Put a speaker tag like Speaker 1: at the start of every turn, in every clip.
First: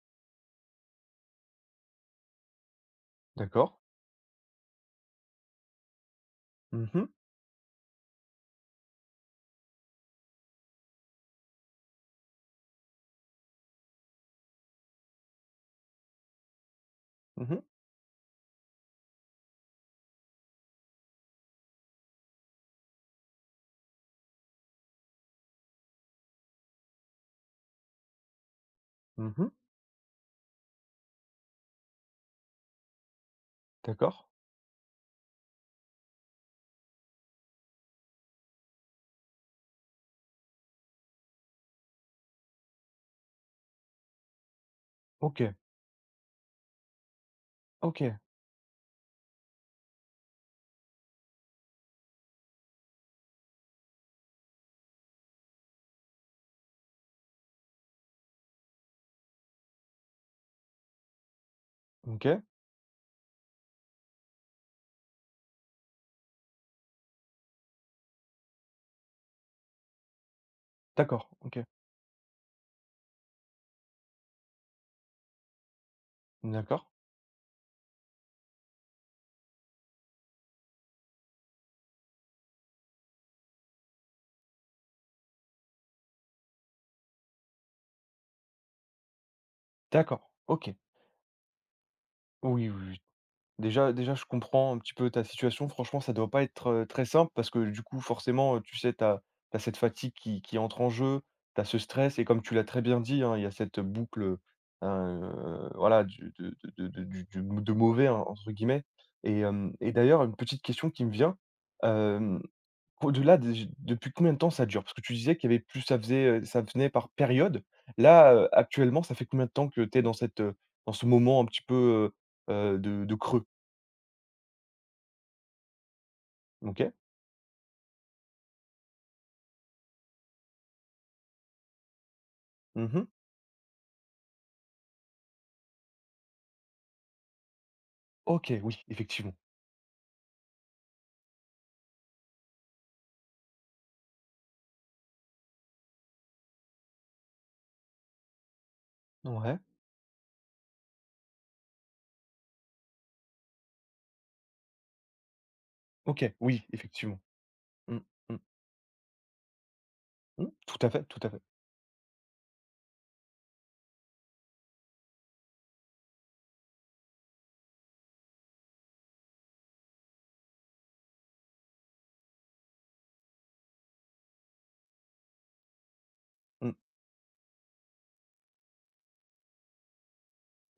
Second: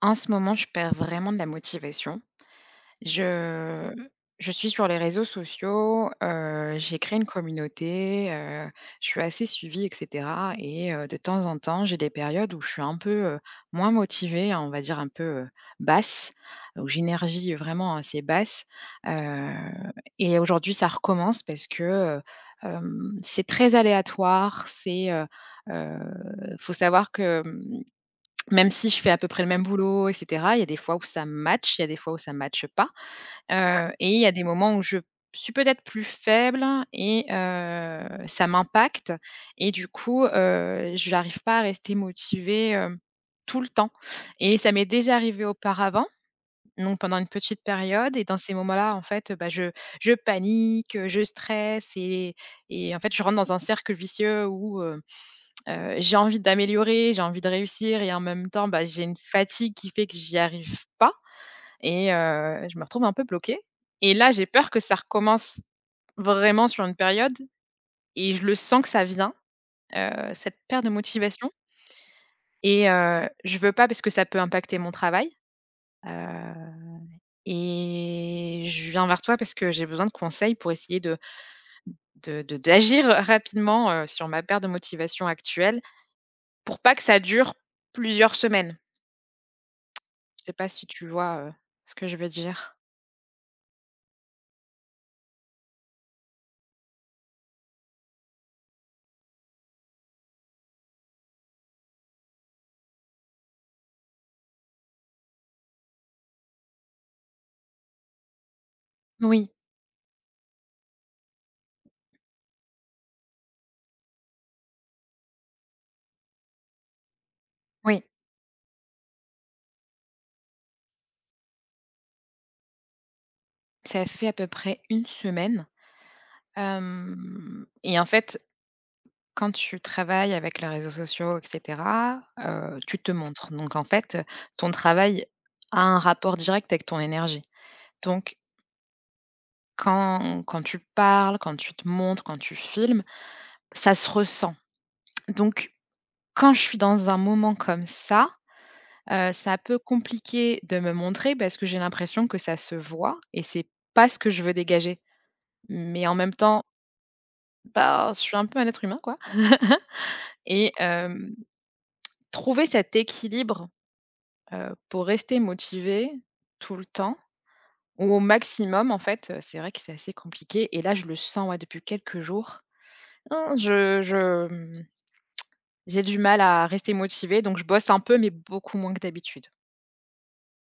Speaker 1: En ce moment, je perds vraiment de la motivation.
Speaker 2: D'accord.
Speaker 1: Je je suis sur les réseaux sociaux, j'ai
Speaker 2: Mhm.
Speaker 1: créé une communauté, je suis assez suivie et cetera et de temps en temps, j'ai des périodes où je suis un peu, heu, moins motivée, on va dire un peu, basse, où j'ai une
Speaker 2: Mhm. Mhm.
Speaker 1: vraiment assez basse, heu et aujourd'hui, ça recommence parce que, heu, c'est très aléatoire, heu, faut savoir que, même si je fais à peu près le même boulot et cetera, il y a des fois où ça matche, il y a des fois où ça matche pas, et
Speaker 2: D'accord.
Speaker 1: il y a des moments où je suis peut-être plus faible et ça m'impacte et du coup, j'arrive pas à rester motivée, tout le temps et ça m'est déjà arrivé
Speaker 2: OK.
Speaker 1: auparavant, donc pendant une petite
Speaker 2: OK.
Speaker 1: période et dans ces moments-là, en fait, bah, je panique, je stresse et en fait, je rentre dans un cercle vicieux où, j'ai envie d'améliorer, j'ai envie de réussir et en même temps, bah, j'ai une fatigue qui fait que j'y arrive pas et
Speaker 2: OK.
Speaker 1: je me retrouve un peu bloquée et là, j'ai peur que ça recommence vraiment sur une période et je le sens que ça vient, cette perte de
Speaker 2: D'accord.
Speaker 1: motivation
Speaker 2: OK.
Speaker 1: et je veux pas parce que ça peut impacter mon travail,
Speaker 2: D'accord.
Speaker 1: heu et je viens vers toi parce que j'ai besoin de conseils pour essayer de d'agir rapidement, sur ma perte de motivation actuelle pour pas que ça dure plusieurs semaines.
Speaker 2: D'accord.
Speaker 1: Je sais pas
Speaker 2: OK.
Speaker 1: si tu vois, ce que je veux
Speaker 2: Oui,
Speaker 1: dire?
Speaker 2: oui, oui. Déjà, je comprends un petit peu ta situation. Franchement, ça doit pas être, très simple parce que du coup, forcément, tu sais, tu as cette fatigue qui entre en jeu, tu as ce stress et comme tu l'as très bien dit, hein, il y a cette boucle, voilà, du de du «de mauvais» hein, entre guillemets et
Speaker 1: Oui,
Speaker 2: hem et d'ailleurs, une petite question qui me vient. Au-delà des depuis combien de temps ça dure? Parce que tu disais qu'il y avait plus ça faisait, ça venait par période.
Speaker 1: oui.
Speaker 2: Là, actuellement, ça fait combien de temps que tu es dans cette, dans ce moment un petit peu, de creux?
Speaker 1: Ça fait à peu près une semaine,
Speaker 2: OK.
Speaker 1: hem et en fait, quand tu travailles avec les réseaux sociaux et cetera, tu
Speaker 2: Mmh.
Speaker 1: te montres. Donc en fait, ton travail a un rapport direct avec ton énergie. Donc
Speaker 2: OK, oui, effectivement.
Speaker 1: quand tu parles, quand tu te montres, quand tu filmes, ça se ressent. Donc quand je suis dans un moment comme ça, ça
Speaker 2: Ouais.
Speaker 1: peut compliquer de me montrer parce que j'ai l'impression que ça se voit et c'est pas ce que je veux dégager. Mais en même
Speaker 2: OK,
Speaker 1: temps,
Speaker 2: oui, effectivement. Mmh,
Speaker 1: bah, je suis
Speaker 2: mmh,
Speaker 1: un peu un être humain quoi
Speaker 2: mmh.
Speaker 1: et
Speaker 2: Tout à fait, tout à fait.
Speaker 1: trouver cet équilibre, pour rester motivé tout le temps ou au maximum en fait, c'est vrai que c'est assez compliqué et là je le sens, ouais, depuis quelques jours. Hein, j'ai du mal à
Speaker 2: Mmh.
Speaker 1: rester motivée donc je bosse un peu mais beaucoup moins que d'habitude.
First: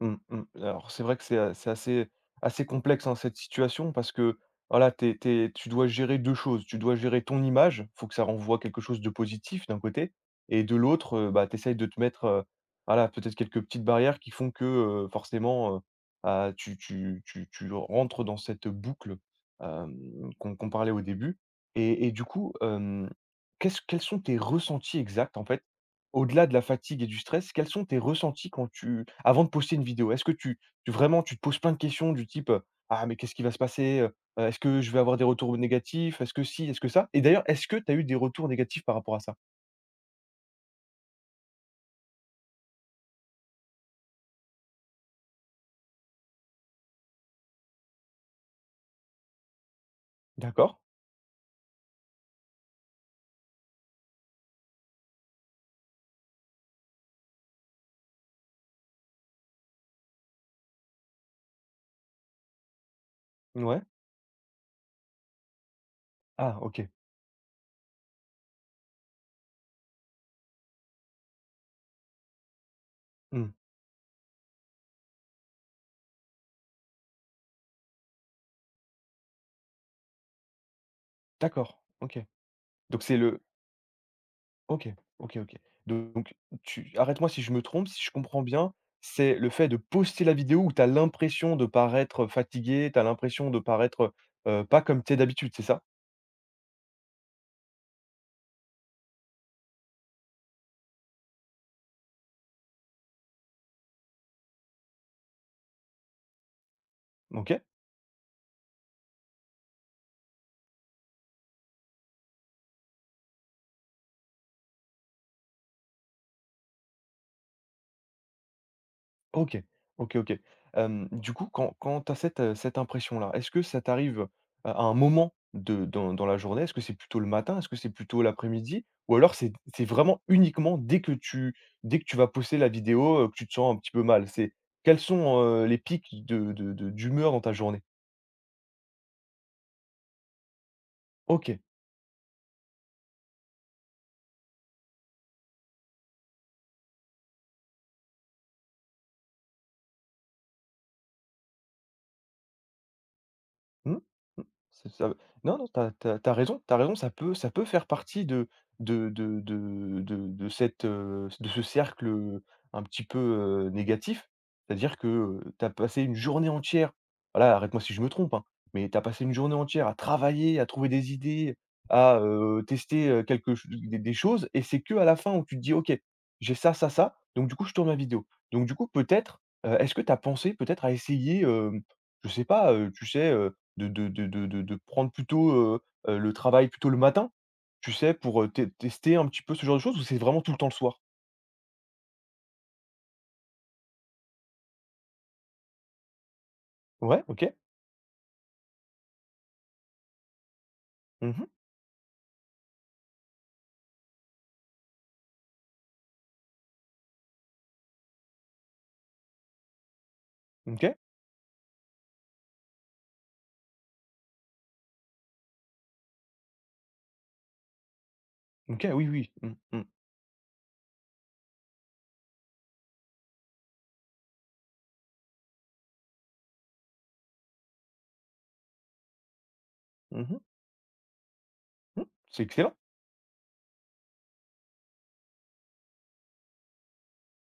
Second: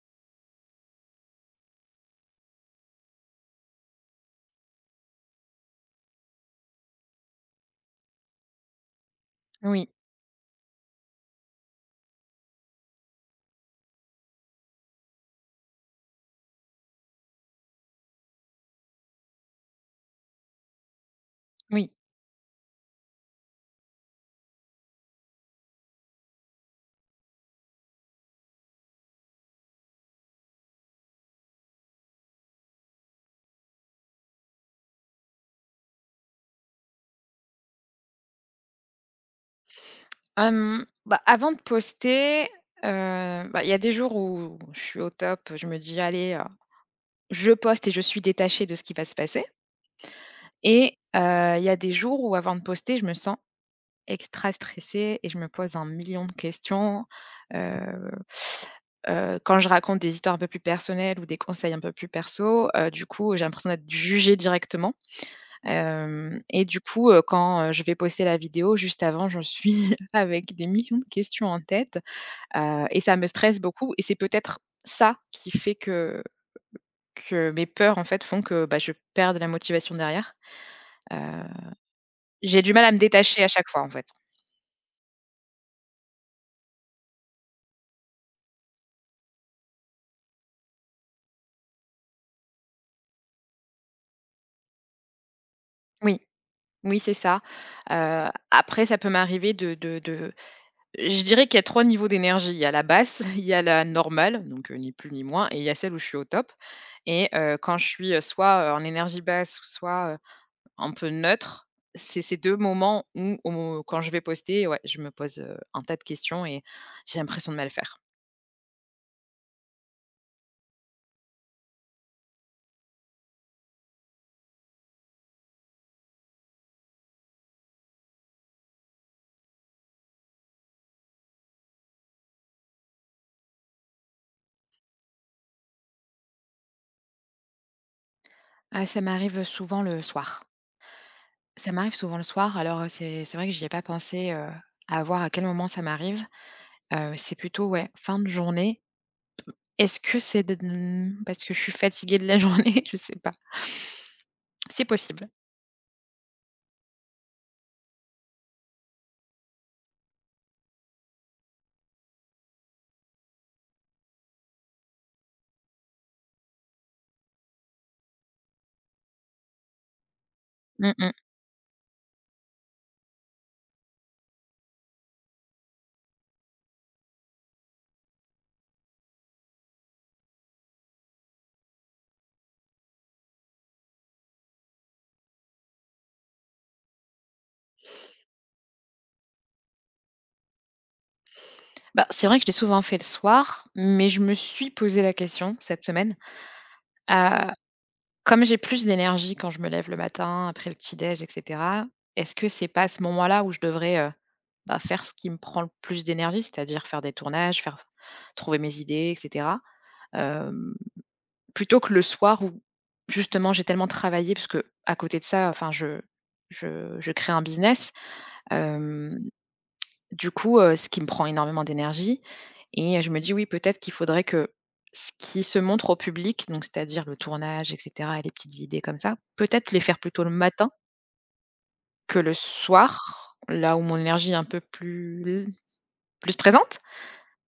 Speaker 2: Mmh mh. Alors c'est vrai que c'est assez complexe, hein, cette situation parce que voilà, tu tu dois gérer 2 choses. Tu dois gérer ton image, faut que ça renvoie quelque chose de positif d'un
Speaker 1: Oui,
Speaker 2: côté et de l'autre, bah, tu essayes de te mettre, voilà, peut-être quelques petites barrières qui font que, forcément, bah, tu rentres dans cette boucle, hem, qu'on parlait au début
Speaker 1: oui.
Speaker 2: et du coup, qu'est-ce quels sont tes ressentis exacts en fait? Au-delà de la fatigue et du stress, quels sont tes ressentis quand tu avant de poster une vidéo? Est-ce que tu vraiment tu te poses plein de questions du type: «Ah mais qu'est-ce qui va se passer, heu? Est-ce que je vais avoir des retours négatifs? Est-ce que si, est-ce que ça?» Et d'ailleurs, est-ce que tu as eu des retours négatifs par rapport à ça?
Speaker 1: Hem, bah, avant de poster, bah, il y a des jours où je suis au top, je me dis: «Allez, je poste et je suis détachée de ce qui va se passer»
Speaker 2: D'accord.
Speaker 1: et il y a des jours où avant de poster, je me sens extra stressée et je me pose un million de questions. Heu quand je raconte des histoires un peu plus personnelles ou des conseils un peu plus perso, du coup, j'ai l'impression
Speaker 2: Ouais.
Speaker 1: d'être jugée directement. Hem
Speaker 2: Ah
Speaker 1: et du
Speaker 2: OK.
Speaker 1: coup, quand, je vais poster la vidéo, juste avant, je suis avec des millions de questions en tête. Et ça me
Speaker 2: Mmh.
Speaker 1: stresse beaucoup et c'est peut-être ça qui fait que mes peurs, en fait, font que, bah, je perds de la motivation derrière. Heu,
Speaker 2: D'accord. OK.
Speaker 1: j'ai du mal à me
Speaker 2: Donc c'est le
Speaker 1: détacher à chaque fois, en fait.
Speaker 2: OK, OK, OK. Donc tu arrête-moi si je me trompe, si je comprends bien, c'est le fait de poster la vidéo où tu as l'impression de paraître fatigué, tu as l'impression de paraître, pas comme tu es d'habitude, c'est ça?
Speaker 1: Oui, oui, c'est ça. Après ça peut m'arriver de je dirais qu'il y a 3 niveaux d'énergie. Il y a la basse, il y a la normale, donc ni plus ni moins et il y a celle où je suis au top et
Speaker 2: OK.
Speaker 1: quand je suis, soit, en énergie basse ou soit, un peu neutre. C'est ces 2 moments où au mo quand je vais poster, ouais, je me pose, un tas de questions et j'ai l'impression de mal faire.
Speaker 2: OK. OK, OK. Hem, du coup, quand tu as cette, cette impression-là, est-ce que ça t'arrive à un moment de dans la journée? Est-ce que c'est plutôt le matin? Est-ce que c'est plutôt l'après-midi? Ou alors c'est vraiment uniquement dès que tu vas poster la vidéo, que tu te sens un petit peu mal? C'est quels sont, les pics de d'humeur dans ta journée?
Speaker 1: Ah, ça m'arrive, souvent le soir.
Speaker 2: OK.
Speaker 1: Ça m'arrive souvent le soir, alors, c'est vrai que j'y ai pas pensé, à voir à quel moment ça m'arrive. C'est plutôt, ouais, fin de journée. Est-ce que c'est de parce que je suis fatiguée de la journée? Je sais pas.
Speaker 2: Mmh. Mmh.
Speaker 1: C'est
Speaker 2: C'est ça
Speaker 1: possible.
Speaker 2: non, non, t'as as tu raison t'as raison, ça peut faire partie de cette, de ce cercle, un petit peu, négatif. C'est-à-dire que, tu passé une journée entière, voilà, arrête-moi si je me trompe, hein, mais t'as passé une journée entière à travailler, à trouver
Speaker 1: Mmh mh.
Speaker 2: des idées, à, tester, quelque ch des choses et c'est que à la fin où tu te dis: «OK, j'ai ça, ça, ça, donc du coup je tourne ma vidéo». Donc du coup peut-être, est-ce que t'as pensé peut-être à essayer, je sais pas, tu sais, de prendre plutôt, le travail plutôt le matin, tu sais, pour, té tester un petit peu ce genre de choses ou c'est vraiment tout le temps le soir?
Speaker 1: Bah, c'est vrai que je l'ai souvent fait le soir, mais je me suis posé la question cette semaine.
Speaker 2: Ouais, OK.
Speaker 1: Comme j'ai plus d'énergie quand je me lève le matin, après le petit-déj et
Speaker 2: Mmh.
Speaker 1: cetera, est-ce que c'est pas à ce moment-là où je devrais, bah, faire ce qui me prend le plus d'énergie, c'est-à-dire faire des tournages, faire trouver mes idées et cetera, hem,
Speaker 2: OK.
Speaker 1: plutôt que le soir où justement j'ai tellement travaillé parce que à côté de ça, enfin je crée un business,
Speaker 2: OK, oui,
Speaker 1: hem
Speaker 2: oui. Mmh mh.
Speaker 1: du coup, ce qui me prend énormément d'énergie et je me dis: «Oui, peut-être qu'il faudrait que ce qui se montre au public, donc c'est-à-dire le tournage et cetera et les petites idées comme ça, peut-être les faire
Speaker 2: Mmh
Speaker 1: plutôt le
Speaker 2: mh.
Speaker 1: matin
Speaker 2: Mmh.
Speaker 1: que le
Speaker 2: C'est excellent.
Speaker 1: soir, là où mon énergie est un peu plus plus présente,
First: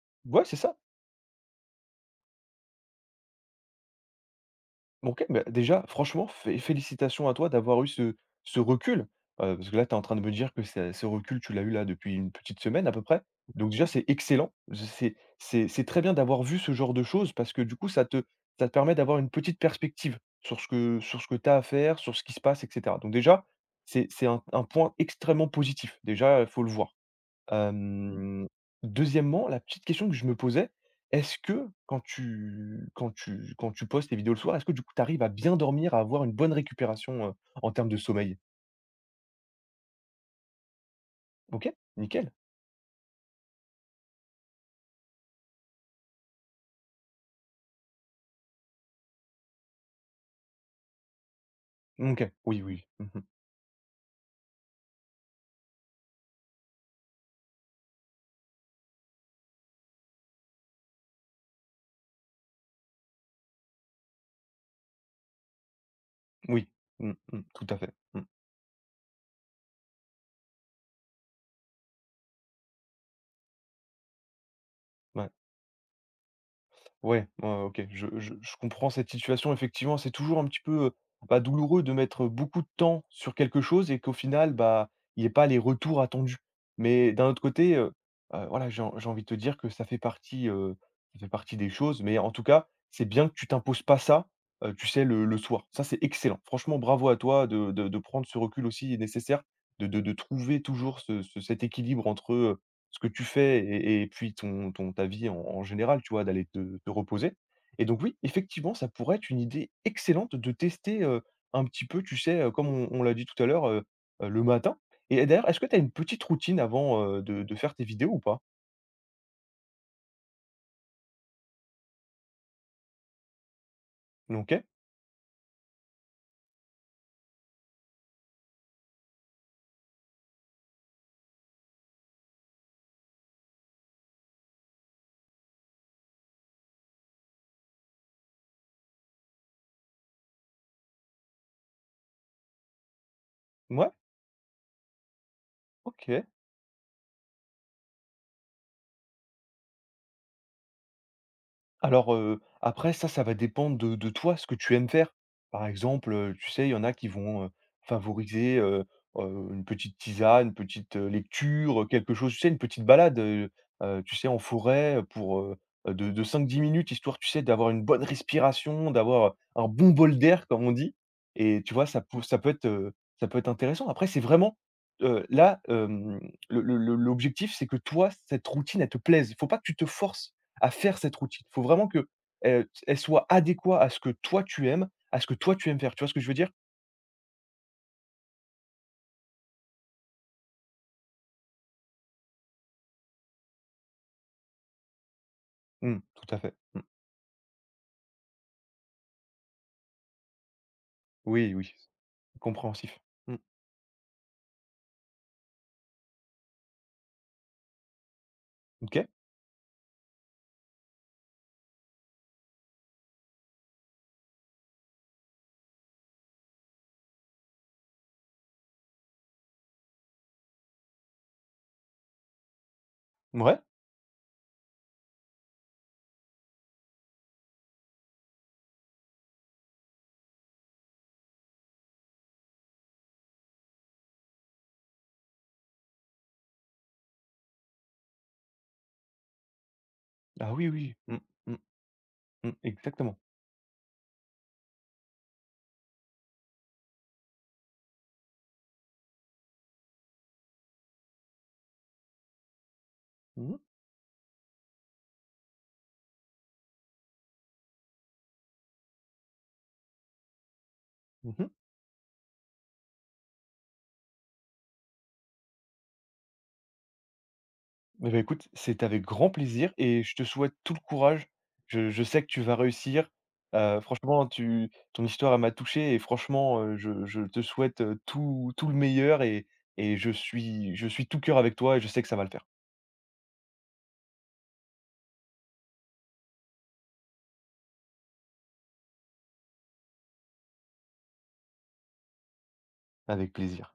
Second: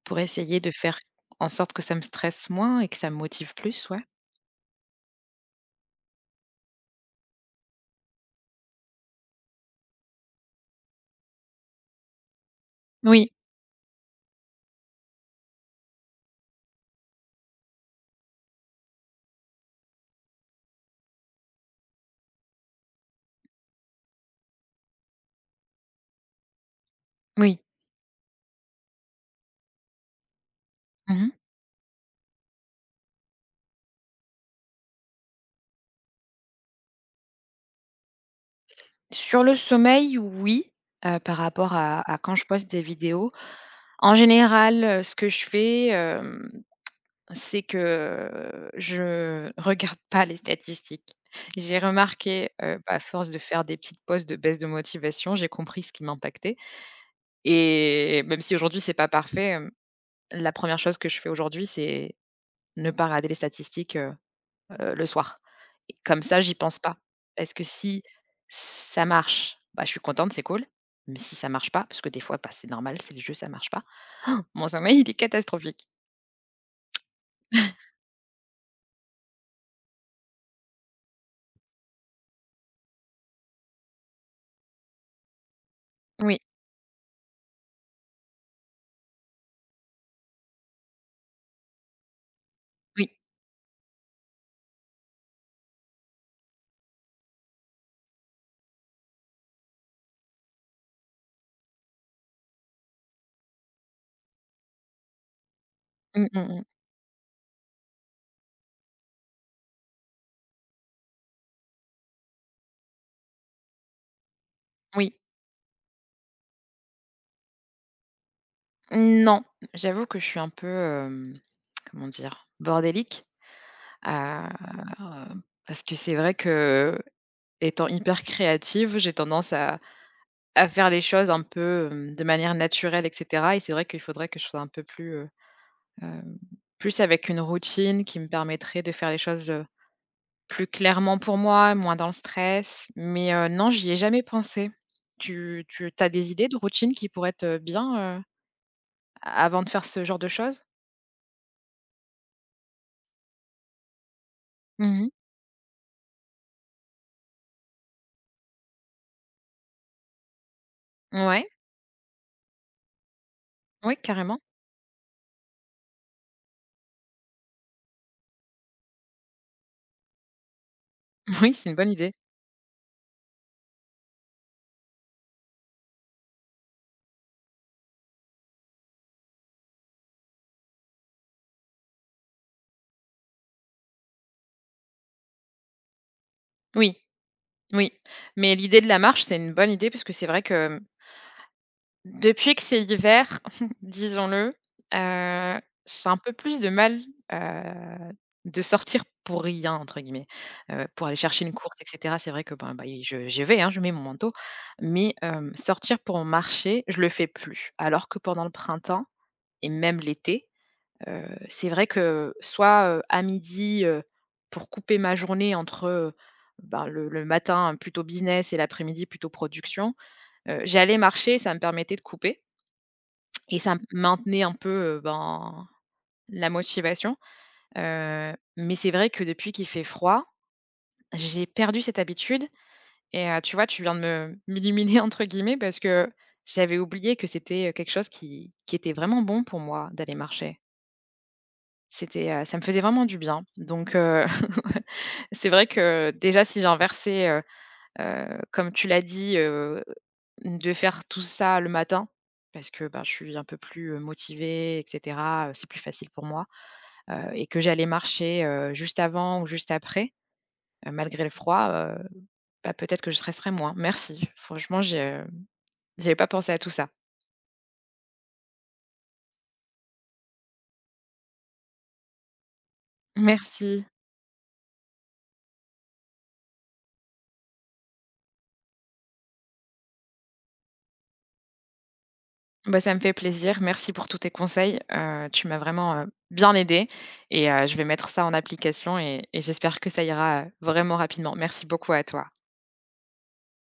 Speaker 1: pour
Speaker 2: Ouais, c'est
Speaker 1: essayer de
Speaker 2: ça.
Speaker 1: faire en sorte que ça me stresse moins et que ça me motive plus», ouais.
Speaker 2: OK, bah, déjà, franchement, fé félicitations à toi d'avoir eu ce ce recul, parce que là, tu es en train de me dire que ce recul, tu l'as eu là depuis une petite semaine à peu près.
Speaker 1: Oui,
Speaker 2: Donc déjà, c'est excellent. C'est très bien d'avoir vu ce genre de choses parce que du coup, ça te permet d'avoir une petite perspective sur ce que tu as à faire, sur ce qui se passe et cetera. Donc déjà, c'est un point extrêmement positif. Déjà, il faut le voir.
Speaker 1: oui.
Speaker 2: Hem, deuxièmement, la petite question que je me posais,
Speaker 1: Mmh.
Speaker 2: est-ce que quand tu postes tes vidéos le soir, est-ce que du coup tu arrives à bien dormir, à avoir une bonne récupération, en termes de sommeil?
Speaker 1: Sur le sommeil, oui, par
Speaker 2: OK,
Speaker 1: rapport à
Speaker 2: nickel.
Speaker 1: quand je poste des vidéos. En général, ce que je fais, c'est que je regarde pas les statistiques. J'ai
Speaker 2: Mmh, OK.
Speaker 1: remarqué,
Speaker 2: Oui, oui. Oui.
Speaker 1: bah, à
Speaker 2: Mmh.
Speaker 1: force de faire des petites pauses de baisse de motivation, j'ai compris ce qui m'impactait et même si aujourd'hui c'est pas parfait, la première chose que je fais aujourd'hui, c'est ne pas regarder les statistiques, le soir et comme ça, j'y
Speaker 2: Oui.
Speaker 1: pense pas.
Speaker 2: Mmh mh.
Speaker 1: Parce que
Speaker 2: Tout à fait.
Speaker 1: si
Speaker 2: Mmh.
Speaker 1: ça marche, bah, je suis contente, c'est cool, mais si ça marche pas, parce que des fois, bah, c'est normal, c'est le jeu, ça marche pas, mon sommeil, il est
Speaker 2: Ouais.
Speaker 1: catastrophique.
Speaker 2: Ouais, ouais, ouais, OK. Je comprends cette situation. Effectivement, c'est toujours un petit peu, bah, douloureux de mettre beaucoup de temps sur quelque chose et qu'au final, bah, il y ait pas les retours attendus.
Speaker 1: Oui,
Speaker 2: Mais d'un autre côté, voilà, j'ai en j'ai envie de te dire que ça fait partie des choses. Mais en tout cas, c'est
Speaker 1: oui.
Speaker 2: bien que tu t'imposes pas ça, tu sais, le soir. Ça, c'est excellent. Franchement, bravo à toi de prendre ce recul aussi nécessaire, de trouver toujours ce ce cet équilibre entre, ce que tu fais et puis ton ta vie en général, tu vois?
Speaker 1: Mmh,
Speaker 2: D'aller
Speaker 1: mmh mh.
Speaker 2: te reposer et donc oui, effectivement, ça pourrait être une idée excellente de tester, un petit peu, tu sais, comme on l'a dit tout à l'heure, le matin.
Speaker 1: Oui.
Speaker 2: Et d'ailleurs, est-ce que tu as une petite routine avant, de faire tes vidéos ou pas?
Speaker 1: Non, j'avoue que je suis un peu, comment dire? Bordélique. Heu,
Speaker 2: OK.
Speaker 1: parce que c'est vrai que étant hyper créative, j'ai tendance à faire les choses un peu, de manière naturelle et cetera et c'est vrai qu'il faudrait que je sois un peu plus, hem, plus avec une routine qui me permettrait de faire les choses, plus clairement pour moi, moins dans le stress. Mais, non, j'y
Speaker 2: Mouais,
Speaker 1: ai jamais pensé. Tu as
Speaker 2: OK.
Speaker 1: des idées de routine qui pourraient être, bien, avant de faire ce genre de choses?
Speaker 2: Alors, après ça, ça va dépendre de toi, ce que tu aimes
Speaker 1: Mmh.
Speaker 2: faire. Par exemple, tu sais, il y en a qui vont, favoriser, une petite tisane, une petite,
Speaker 1: Ouais.
Speaker 2: lecture, quelque chose, tu sais, une petite balade,
Speaker 1: Oui,
Speaker 2: tu sais,
Speaker 1: carrément.
Speaker 2: en forêt, pour, de 5-10 minutes, histoire, tu sais, d'avoir une bonne respiration, d'avoir un bon bol d'air, comme on dit
Speaker 1: Oui,
Speaker 2: et
Speaker 1: c'est
Speaker 2: tu
Speaker 1: une
Speaker 2: vois,
Speaker 1: bonne idée.
Speaker 2: ça peut être intéressant. Après, c'est vraiment, là, le l'objectif, c'est que toi, cette routine, elle te plaise. Il faut pas que tu te forces à faire cette routine. Il faut vraiment que, elle soit adéquate à ce que toi tu aimes, à ce que toi tu aimes faire. Tu vois ce que je veux dire?
Speaker 1: Oui, oui. Mais l'idée de la marche, c'est une bonne idée parce que c'est vrai que depuis que c'est l'hiver, disons-le,
Speaker 2: Mmh,
Speaker 1: j'ai un peu
Speaker 2: tout à fait.
Speaker 1: plus de
Speaker 2: Mmh.
Speaker 1: mal, heu, de sortir «pour rien» entre guillemets, pour aller chercher une
Speaker 2: Oui, oui,
Speaker 1: course et cetera. C'est vrai que, ben, bah,
Speaker 2: compréhensif.
Speaker 1: i je
Speaker 2: Mmh.
Speaker 1: j'y vais, hein, je mets mon manteau, mais sortir pour marcher, je le fais plus. Alors que pendant le printemps
Speaker 2: OK.
Speaker 1: et même l'été, Heu, c'est vrai que soit, à midi, pour couper ma journée entre, ben, le matin plutôt business et l'après-midi plutôt production, j'allais marcher, ça me permettait de couper et
Speaker 2: Ouais.
Speaker 1: ça me maintenait un peu, ben, la motivation. Mais c'est vrai que depuis qu'il fait froid, j'ai perdu cette habitude et tu vois, tu viens de me m'illuminer entre guillemets parce que j'avais oublié que c'était, quelque chose qui était vraiment bon pour moi d'aller
Speaker 2: Ah
Speaker 1: marcher.
Speaker 2: oui, oui. Mmh, mmh,
Speaker 1: C'était,
Speaker 2: mmh,
Speaker 1: ça me faisait vraiment
Speaker 2: exactement.
Speaker 1: du bien donc c'est vrai que déjà si j'inversais, comme tu l'as dit, de faire tout ça le matin parce que, ben, je suis un
Speaker 2: Mmh
Speaker 1: peu
Speaker 2: mh.
Speaker 1: plus, motivée et cetera, c'est plus facile pour moi, et que j'allais marcher, juste avant ou juste après, malgré le
Speaker 2: Mmh.
Speaker 1: froid, bah, peut-être que je stresserais moins. Merci, franchement, j'ai, j'avais pas pensé à tout ça.
Speaker 2: Eh beh, écoute, c'est avec grand plaisir et je te souhaite tout le courage. Je sais que tu vas réussir.
Speaker 1: Merci.
Speaker 2: Franchement, tu ton histoire, elle m'a touché et franchement, je te souhaite, tout le meilleur et je suis tout cœur avec toi et je sais que ça va le faire.
Speaker 1: Bah, ça me fait plaisir. Merci pour tous tes conseils. Tu m'as vraiment, bien aidée et je vais mettre ça en application et j'espère que ça ira, vraiment rapidement. Merci beaucoup à toi.
Speaker 2: Avec plaisir.